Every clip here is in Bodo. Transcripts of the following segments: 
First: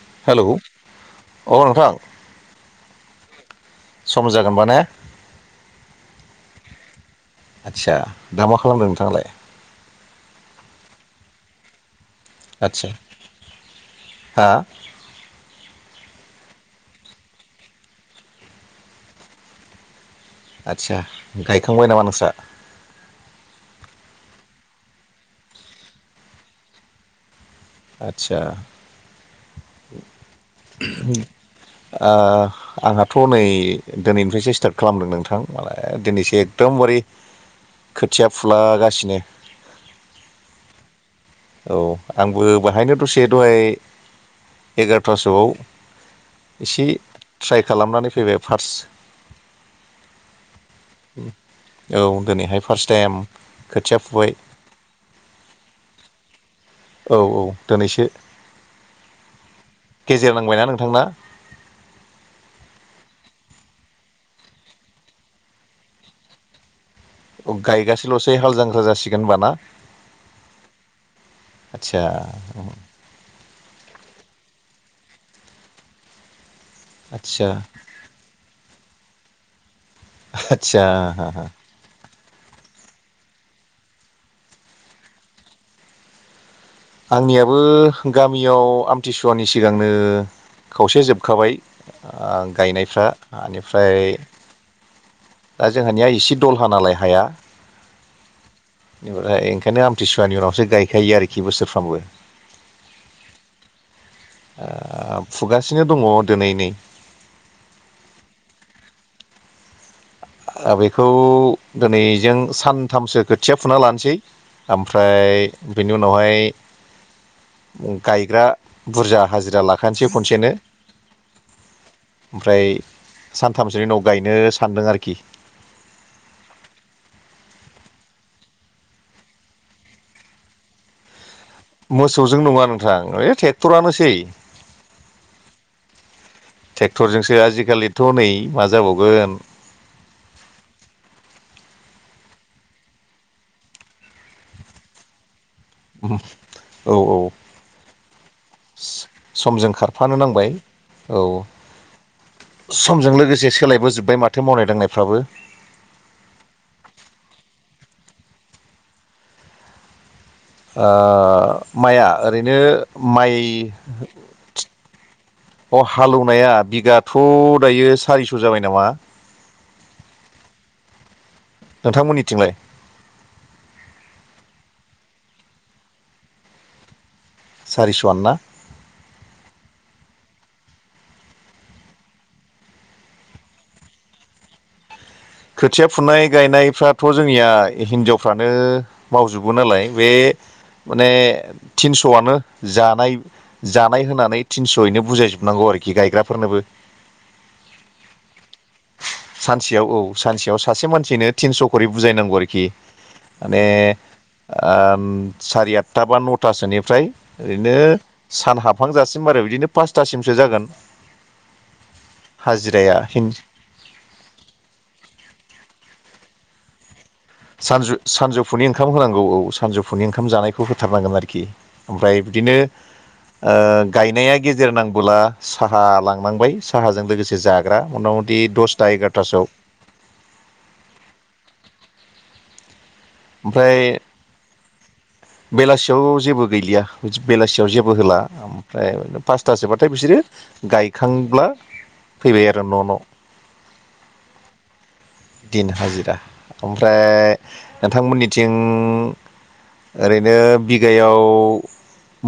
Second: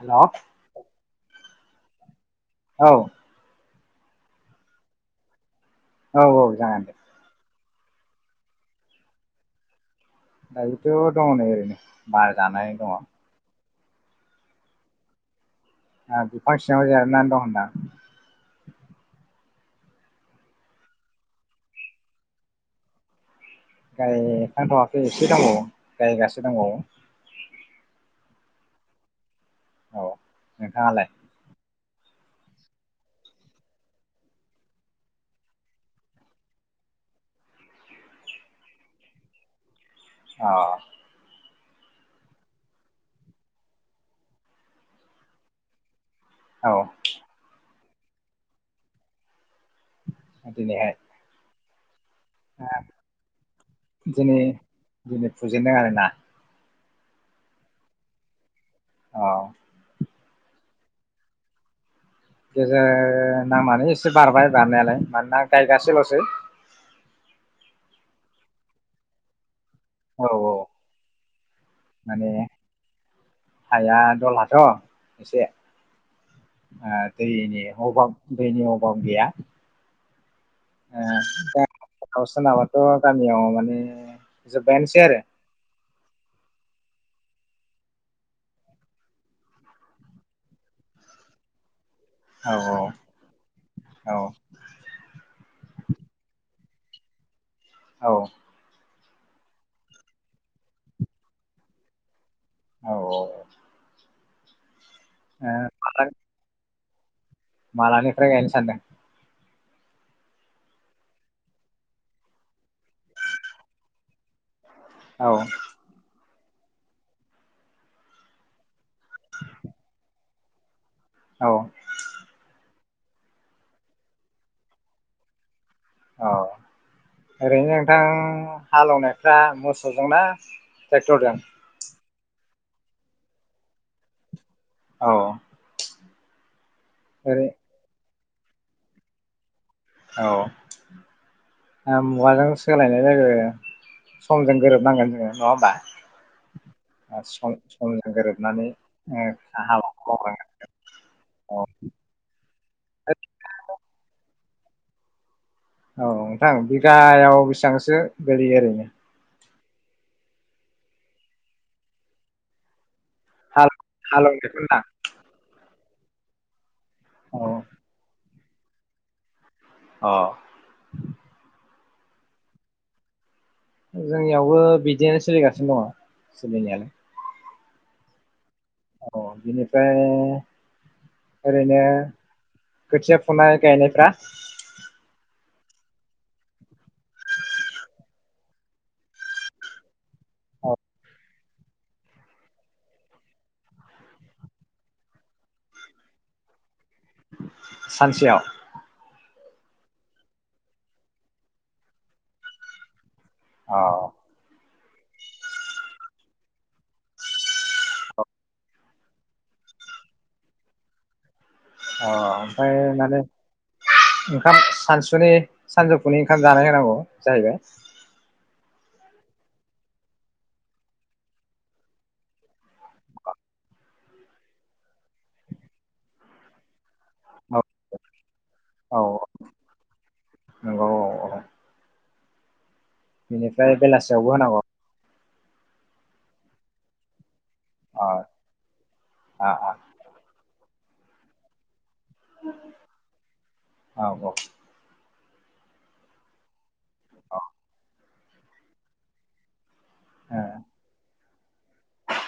हेल' औ हेलौ अ नोंथां औ सम जागोन माने औ-औ जागोन दे। आदसा दा मा खालामदों नोंथाङालाय? दायोथ' दङ नै ओरैनो बारा जानाय आदसा दङ। हा आ बिफां सिङाव जिरायना दं होनदां। आदसा गायखांबाय नामा नोंस्रा? गाय खांथावाखै एसे दंबावो गायगासे दंबावो। आदसा औ नोंथाङालाय आंहाथ' नै दिनैनिफ्रायसो स्टार्ट खालामदों नोंथां माने दिनैसो एकदम खोथिया फुलागासिनो अ औ आंबो बाहायनो दसे दहाय एगार'थासोआव औ इसे ट्राइ खालामनानै फैबाय फार्स्ट दिनैहाय औ दिनैहाय फार्स्ट टाइम खोथिया फुबाय दिनै दिनै फुजेनदों आरोना औ औ दिनैसो औ गेजेर नांबायना नोंथांना? गेजेर नांनानै एसे बारबाय बारनायालाय मानोना गायगासेल'सै। गायगासेल'सै हाल जांख्रा जासिगोन होनबा ना? औ औ आथसा माने हाया दलाथ' एसे ओ आदसा दैनि अभाब दैनि अभाब गैया। आतसा हा हा गाव सोनाबाथ' गामियाव माने जोब्बायानोसै आरो आंनियाबो गामियाव आमथिसुवानि सिगांनो खावसे जोबखाबाय ओ आरो औ गायनायफ्रा आनिफ्राय औ दा जोंहानिया इसे दलहा नालाय हाया औ। बेनिफ्राय ओंखायनो आमथिसुवानि उनावसो गायखायो आरोखि बोसोरफ्रामबो। औ औ। ओ फुगासिनो दंङ दिनै नै मालानिफ्राय गायनो सानदों? ओ बेखौ दिनैजों सानथामसो खोथिया फुना लानोसै ओमफ्राय औ बेनि उनावहाय गायग्रा बुरजा हाजिरा लाखानोसै खनसेनो औ ओमफ्राय सानथामसो उनाव गायनो सानदों आरोखि खि औ ओरैनो नोंथां हालेवनायफ्रा मोसौजोंना ट्रेक्टरजों? मोसौजों नंङा नोंथां ओइ ट्रेक्टरानोसै औ ट्रेक्टरजोंसो ओरै आजिखालि हनै मा जाबावगोन औ। मुगाजों सोलायनाय जायो समजों गोरोबनांगोन जोंङो नङा होमबा? औ औ सम समजों गोरोबनानै समजों खारफानो नांबाय [unintelligible] औ। समजों लोगोसे सोलायबोजोबबाय माथो मावनाय दांनायफ्राबो औ नोंथां बिगायाव बेसेबांसो बोरै ओरैनो? ओ माइआ ओरैनो माइ हाल हालौनायखौ अ हालेवनाया बिगाथ' होनदां दायो सारिस' जाबाय नामा अ नोंथांमोननिथिंलाय? जोंनियावबो बिदिनो सोलिगासिनो दङ सोलिनायालाय सारिस'आनो ना? औ बिनिफ्राय ओरैनो खोथिया फुनाय गायनायफ्रा खोथिया फुनाय गायनायफ्राथ' जोंनिया हिनजावफ्रानो मावजोबो नालाय बे औ माने थिनस'आनो जानाय जानाय होननानै थिनस'यैनो बुजायजोबनांगौ आरो रोखि गायग्राफोरनोबो। सानसेयाव? सानसेयाव औ सानसेयाव सासे मानसिनो थिनस' खरि बुजायनांगौ आरोखि। माने अ ओ सारि आठथा बा नथासोनिफ्राय ओरैनो सान हाबहां जासिम आरो बिदि बिनो पासथासिमसो जागोन। अ ओमफ्राय हाजिराया माने ओंखाम सानसु सुनि सानजौफु ओंखाम जानाय होनांगौ। जाहैबाय सानजु सानजौ फुनि ओंखाम होनांगौ औ सानजौफुनि ओंखाम जानायखौ होथारनांगोन आरोखि ओमफ्राय बिदिनो ओ गायनाया गेजेर नांबोला साहा लांनांबाय साहाजों लोगोसे औ जाग्रा मथा मथि दसथा औ एगार'थासोआव नंगौ औ बेनिफ्राय ओमफ्राय बेलासियावबो होनांगौ। बेलासियाव जेबो गैलिया। बेलासियाव जेबो अ होला ओमफ्राय आ फासथासोबाथाय बिसोरो गायखांब्ला फैबाय आरो न' न' औ औ दिन हाजिरा ओमफ्राय औ नोंथांमोननिथिं ओरैनो ओ बिगायाव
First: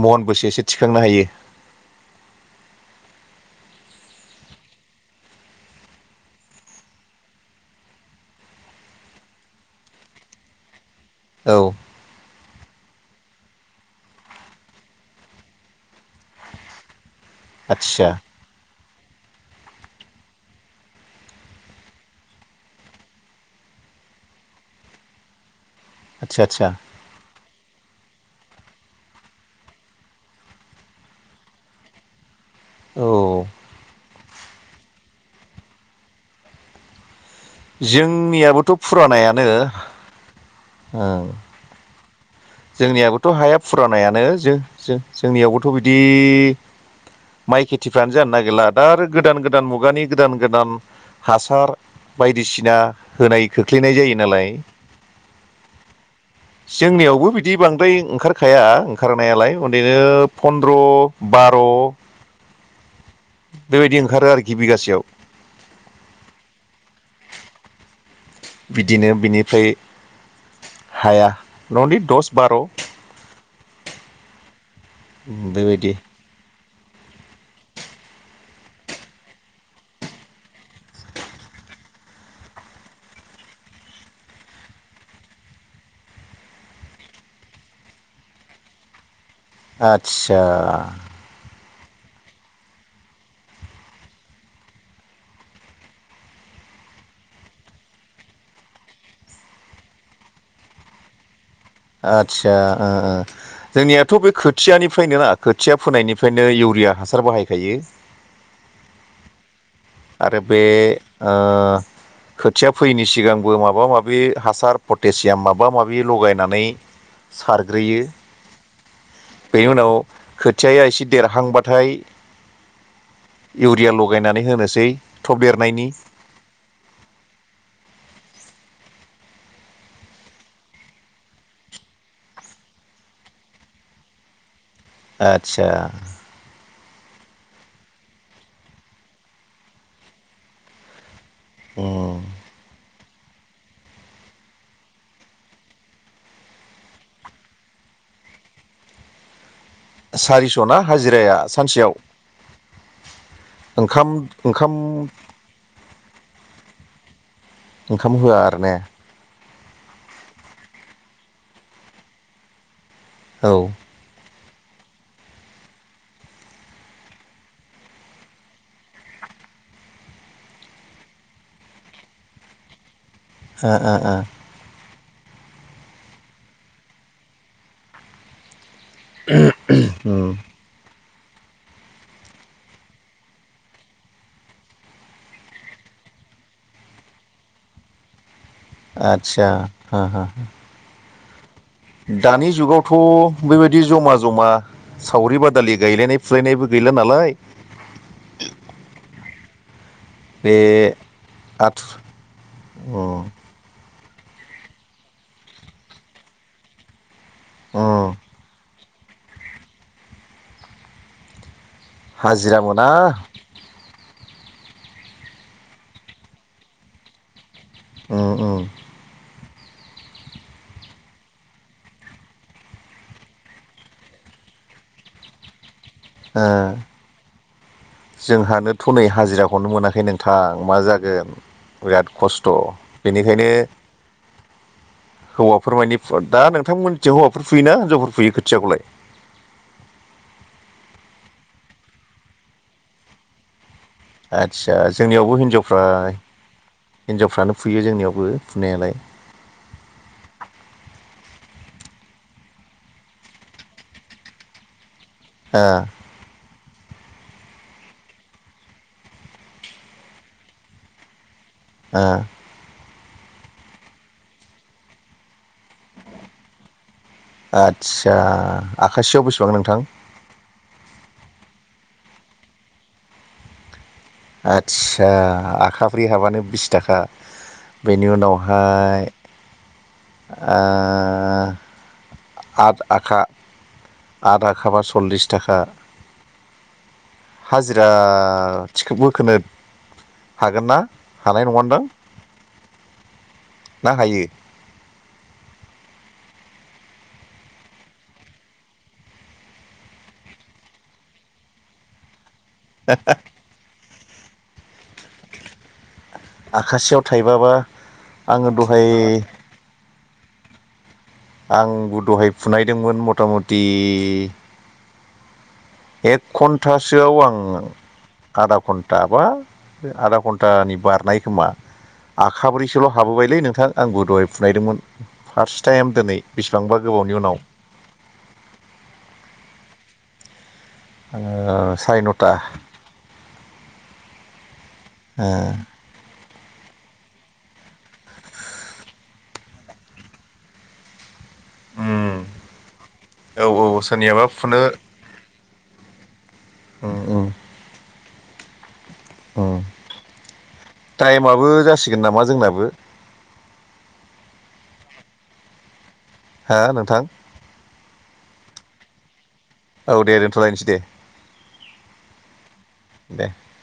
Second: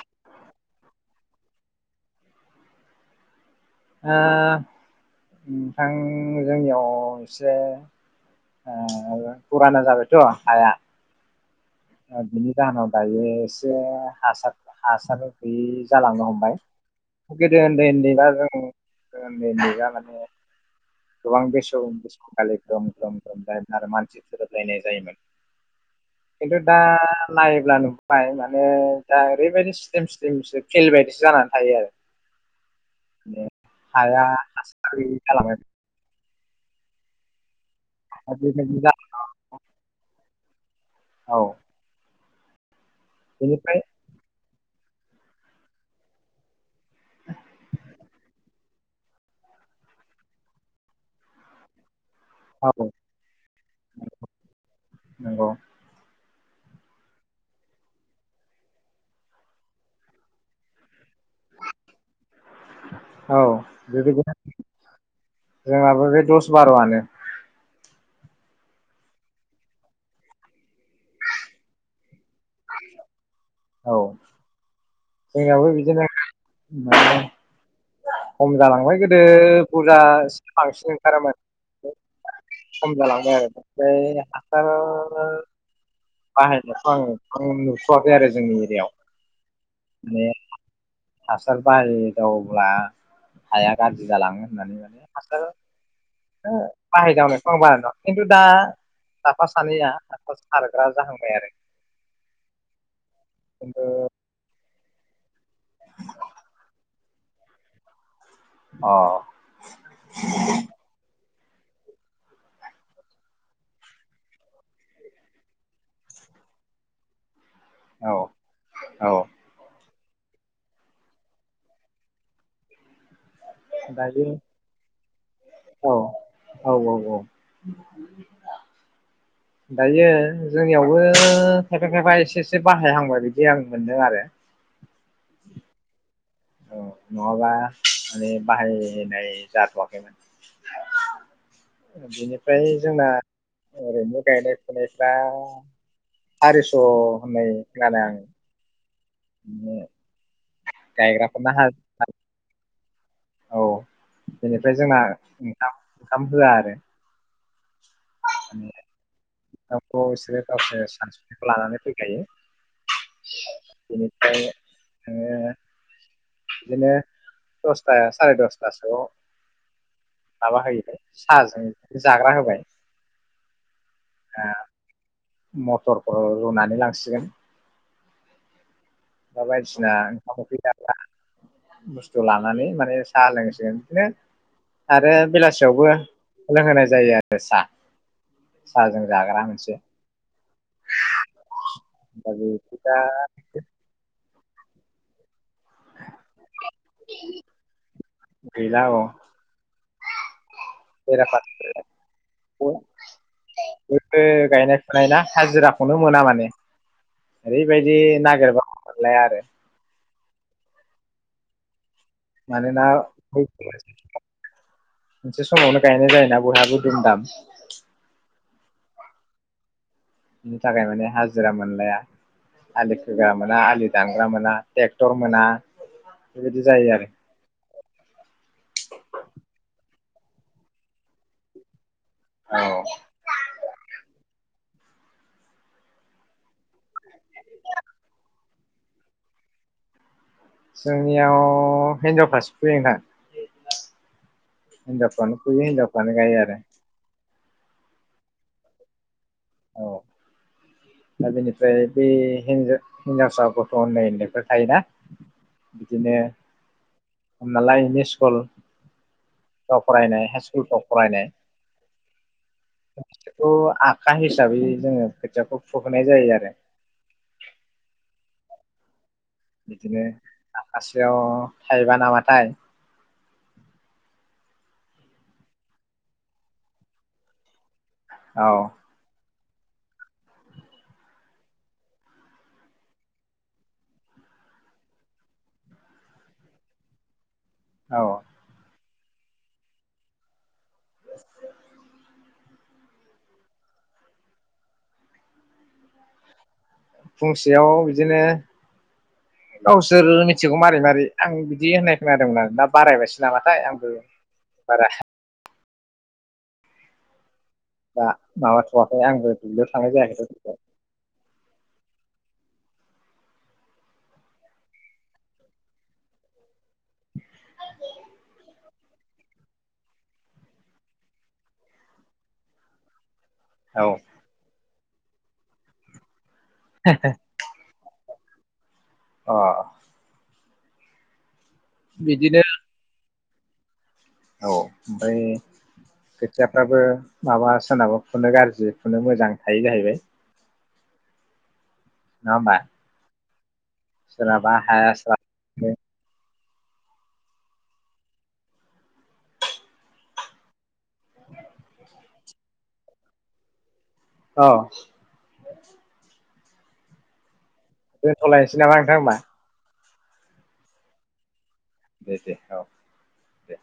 महन बसेसे थिखांनो हायो? ओ नोंथां जोंनियाव एसे ए फुराना जाबायथ' हाया औ [unintelligible] एसे हासार हासार गैयि जालांनो हमबाय। गोदो उन्दै आदसा उन्दैला जों गोदो उन्दै उन्दैला माने गोबां बेसो बेसोंगालि ग्रोम ग्रोम ग्रोम जायोमोन आरो मानसि थोरोबलायनाय जायोमोन। आदसा खिन्थु आदसा दा नायोब्ला नुबाय माने दा ओरैबायदि स्लिम स्लिमसो फिल बायदिसो जानानै थायो आरो। [unintelligible] हाया हासार गैयै जालांबाय दा बेबायदि जोंनियाबोथ' जा फुरानायानो औ जोंनियाबोथ' हाया बेनिफ्राय फुरानायानो जो जो जोंनियावबोथ' बिदि माइ खेथिफ्रानो जानो नागिरला दा आरो गोदान गोदान मुगानि गोदान गोदान हासार बायदिसिना औ होनाय खोख्लैनाय जायो नालाय नंगौ जोंनियावबो बि बिदि बांद्राय ओंखारखाया ओंखारनायालाय ओन्दैनो फन्द्र' बार' [inaudible] औ बेबायदि ओंखारो आरोखि बेबायदिनो बिगासेयाव जोंहाबो बे दस बार'आनो बिदिनो बिनिफ्राय हाया न'नि दस बार' औ जोंनावो बेबायदि बिदिनो खम जालांबाय गोदो बुरजा बांसिन ओंखारोमोन। खम जालांबाय आरो ओमफाय हासार बाहायनायखौ आं नुथ'वाखै आरो जोंनि एरियायाव आतचा बाहेर दावब्ला हाया गाज्रि जालाङो होननानै माने हासार बाहायदावनोखौ बारा नुवाखै खिन्थु दा साफा सानैया हासार सारग्रा जाहांबाय आरो आदसा ओ ओ खिन्थु जोंनियाथ' बे खोथियानिफ्रायनो ना खोथिया फोनायनिफ्रायनो इउरिया हासार बाहायखायो। अ आरो बे ओ खोथिया फैयैनि सिगांबो माबा माबि हासार पटेसियाम माबा माबि लगायनानै सारग्रोयो औ औ बेनि उनाव खोथिया एसे देरहांबाथाय इउरिया दायो लगायनानै होनोसै थब देरनायनि औ औ औ औ दायो जोंनियावबो खायफा खायफा एसे एसे बाहायहांबाय बिदि आं मोनदों आरो आतसा औ नङाबा माने बाहायनाय जाथ'वाखैमोन। उम बिनिफ्राय जोंना ओरैनो गायनाय फुनायफ्रा। सारिस' होननाय खोनादो आं। माने सारिस' ना हाजिराया गायग्राफोरना हा सानसेयाव। औ ओंखाम ओंखाम बेनिफ्राय जोंना ओंखाम ओंखाम होआ आरो। ओंखाम होआ आरो ने। गावखौ बिसोरो गावसोर सानस्रिनायखौ लानानै फैखायो। औ ओ बिनिफ्राय ओ। बिदिनो दसता सारिदसथा सोआव। माबा होयोबाय साहाजों जाग्रा होबाय। ओ ओ ओ मटरफोर रुनानै लांसिगोन। दा बायदिसिना उम ओंखामखै जाब्रा। बुस्थु लानानै माने साहा लोंसिगोन बिदिनो। आरो बेलासियावबो लोंहोनाय जायो आरो साहा। साहाजों जाग्रा आदसा मोनसे। हो हो दा दानि बेथ' दा जुगावथ' बेबायदि जमा जमा सावरि बादि। दालि गायलायनाय फुलायनायबो गैला नालाय। बे बेरा फारसे आथु बो। उम बो गायनाय फुनाय ना हाजिराखौनो मोना माने ओरैबायदि उम नागिरबा। मोनलाया आरो। हाजिरा मानोना मोना मोनसे समावनो गायनो जायना बयहाबो दुम दाम। उम उम। बिनि थाखाय माने हाजिरा मोनलाया। आलि खोगा मोना आलि दाम्रा मोना ट्रेक्टर मोना। बेबायदि जायो आरो । जोंहानोथ'नै हाजिराखौनो मोनाखै नोंथां मा जागोन। बिराद खस्थ' औ बेनिखायनो। हौवाफोर मानानि दा नोंथांमोनथियाव हौवाफोर फुयो नािनजावफोर फुयो खोथ थिखौ लाय। जोंनियाव हिनजावफ्रासो फुयो नोंथां। आदसा हिनजावफ्रानो जोंनियावबो फुयो हिनजावफ्रा हिनजावफ्रानो गायो आरो हिन्जाव। फ्रानो फुयो जोंनियावबो फुनायालाय। औ दा बेनिफ्राय बे हिन्जाव हिन्जावसा गथ' उन्दै उन्दैफोर थायोना। ओ बिदिनो हमनालाय इमि स्कुलफ्राव फरायनाय हाइ स्कुलफ्राव फरायनाय। ओ खौ आखा हिसाबै जोङो खोथियाखौ फुहोनाय जायो आरो। आतसा आखासि आव बेस बिदिनो आखासेयाव थाइबा नामाथाय। आदसा आखाब्रै हाबानो बिस थाखा। बेनि औ उनावहाय। आ । आठ आखा आठ आखा सल्लिस थाखा। हाजिरा। औ टिकेटबोखो हागोन ना हानाय नङा नोंदां। ना हायो? फुंसेयाव बिदिनो गावसोर मिथिगौ मारै मारै आं बिदि होननाय खोनादोंमोन आं। दा बारायगासनो ना माथाय आंबो बारा। आखाासेयाव थाइबा बा। दा माबाथवाखै। आंबो दुब्लियाव थांनाय जायाखै दासानदि [unintelligible] आंबो दहय फुनायदोंमोन मता मति। एक घन्टासोआव आं। आधा घन्टा बा आधा घन्टानि बारनाय खोमा। आखाब्रैसोल' हाबोबाय। है नोंथां औ आंबो दहाय फुनायदोंमोन फार्स्ट टाइम दिनै बेसिबांबा गोबावनि उनाव अ ओ सारि नौटा। बिदिनो औ ओमफ्राय खोथ खोथियाफ्राबो माबा सोरनाबा फुनो गाज्रि फुनो मोजां थायो जाहैबाय। उम नंङा होमबा औ औ सोरनियाबा सोराबा फुनो हाया स्रा थाङो। ओमओम। उम टाइमाबो जासिगोन नामा जोंनाबो? औ हा नोंथां? दोनथ'लायनोसै नामा नोंथां होमबा? औ दे दोनथ'लायनोसै दे। दे दे औ दे।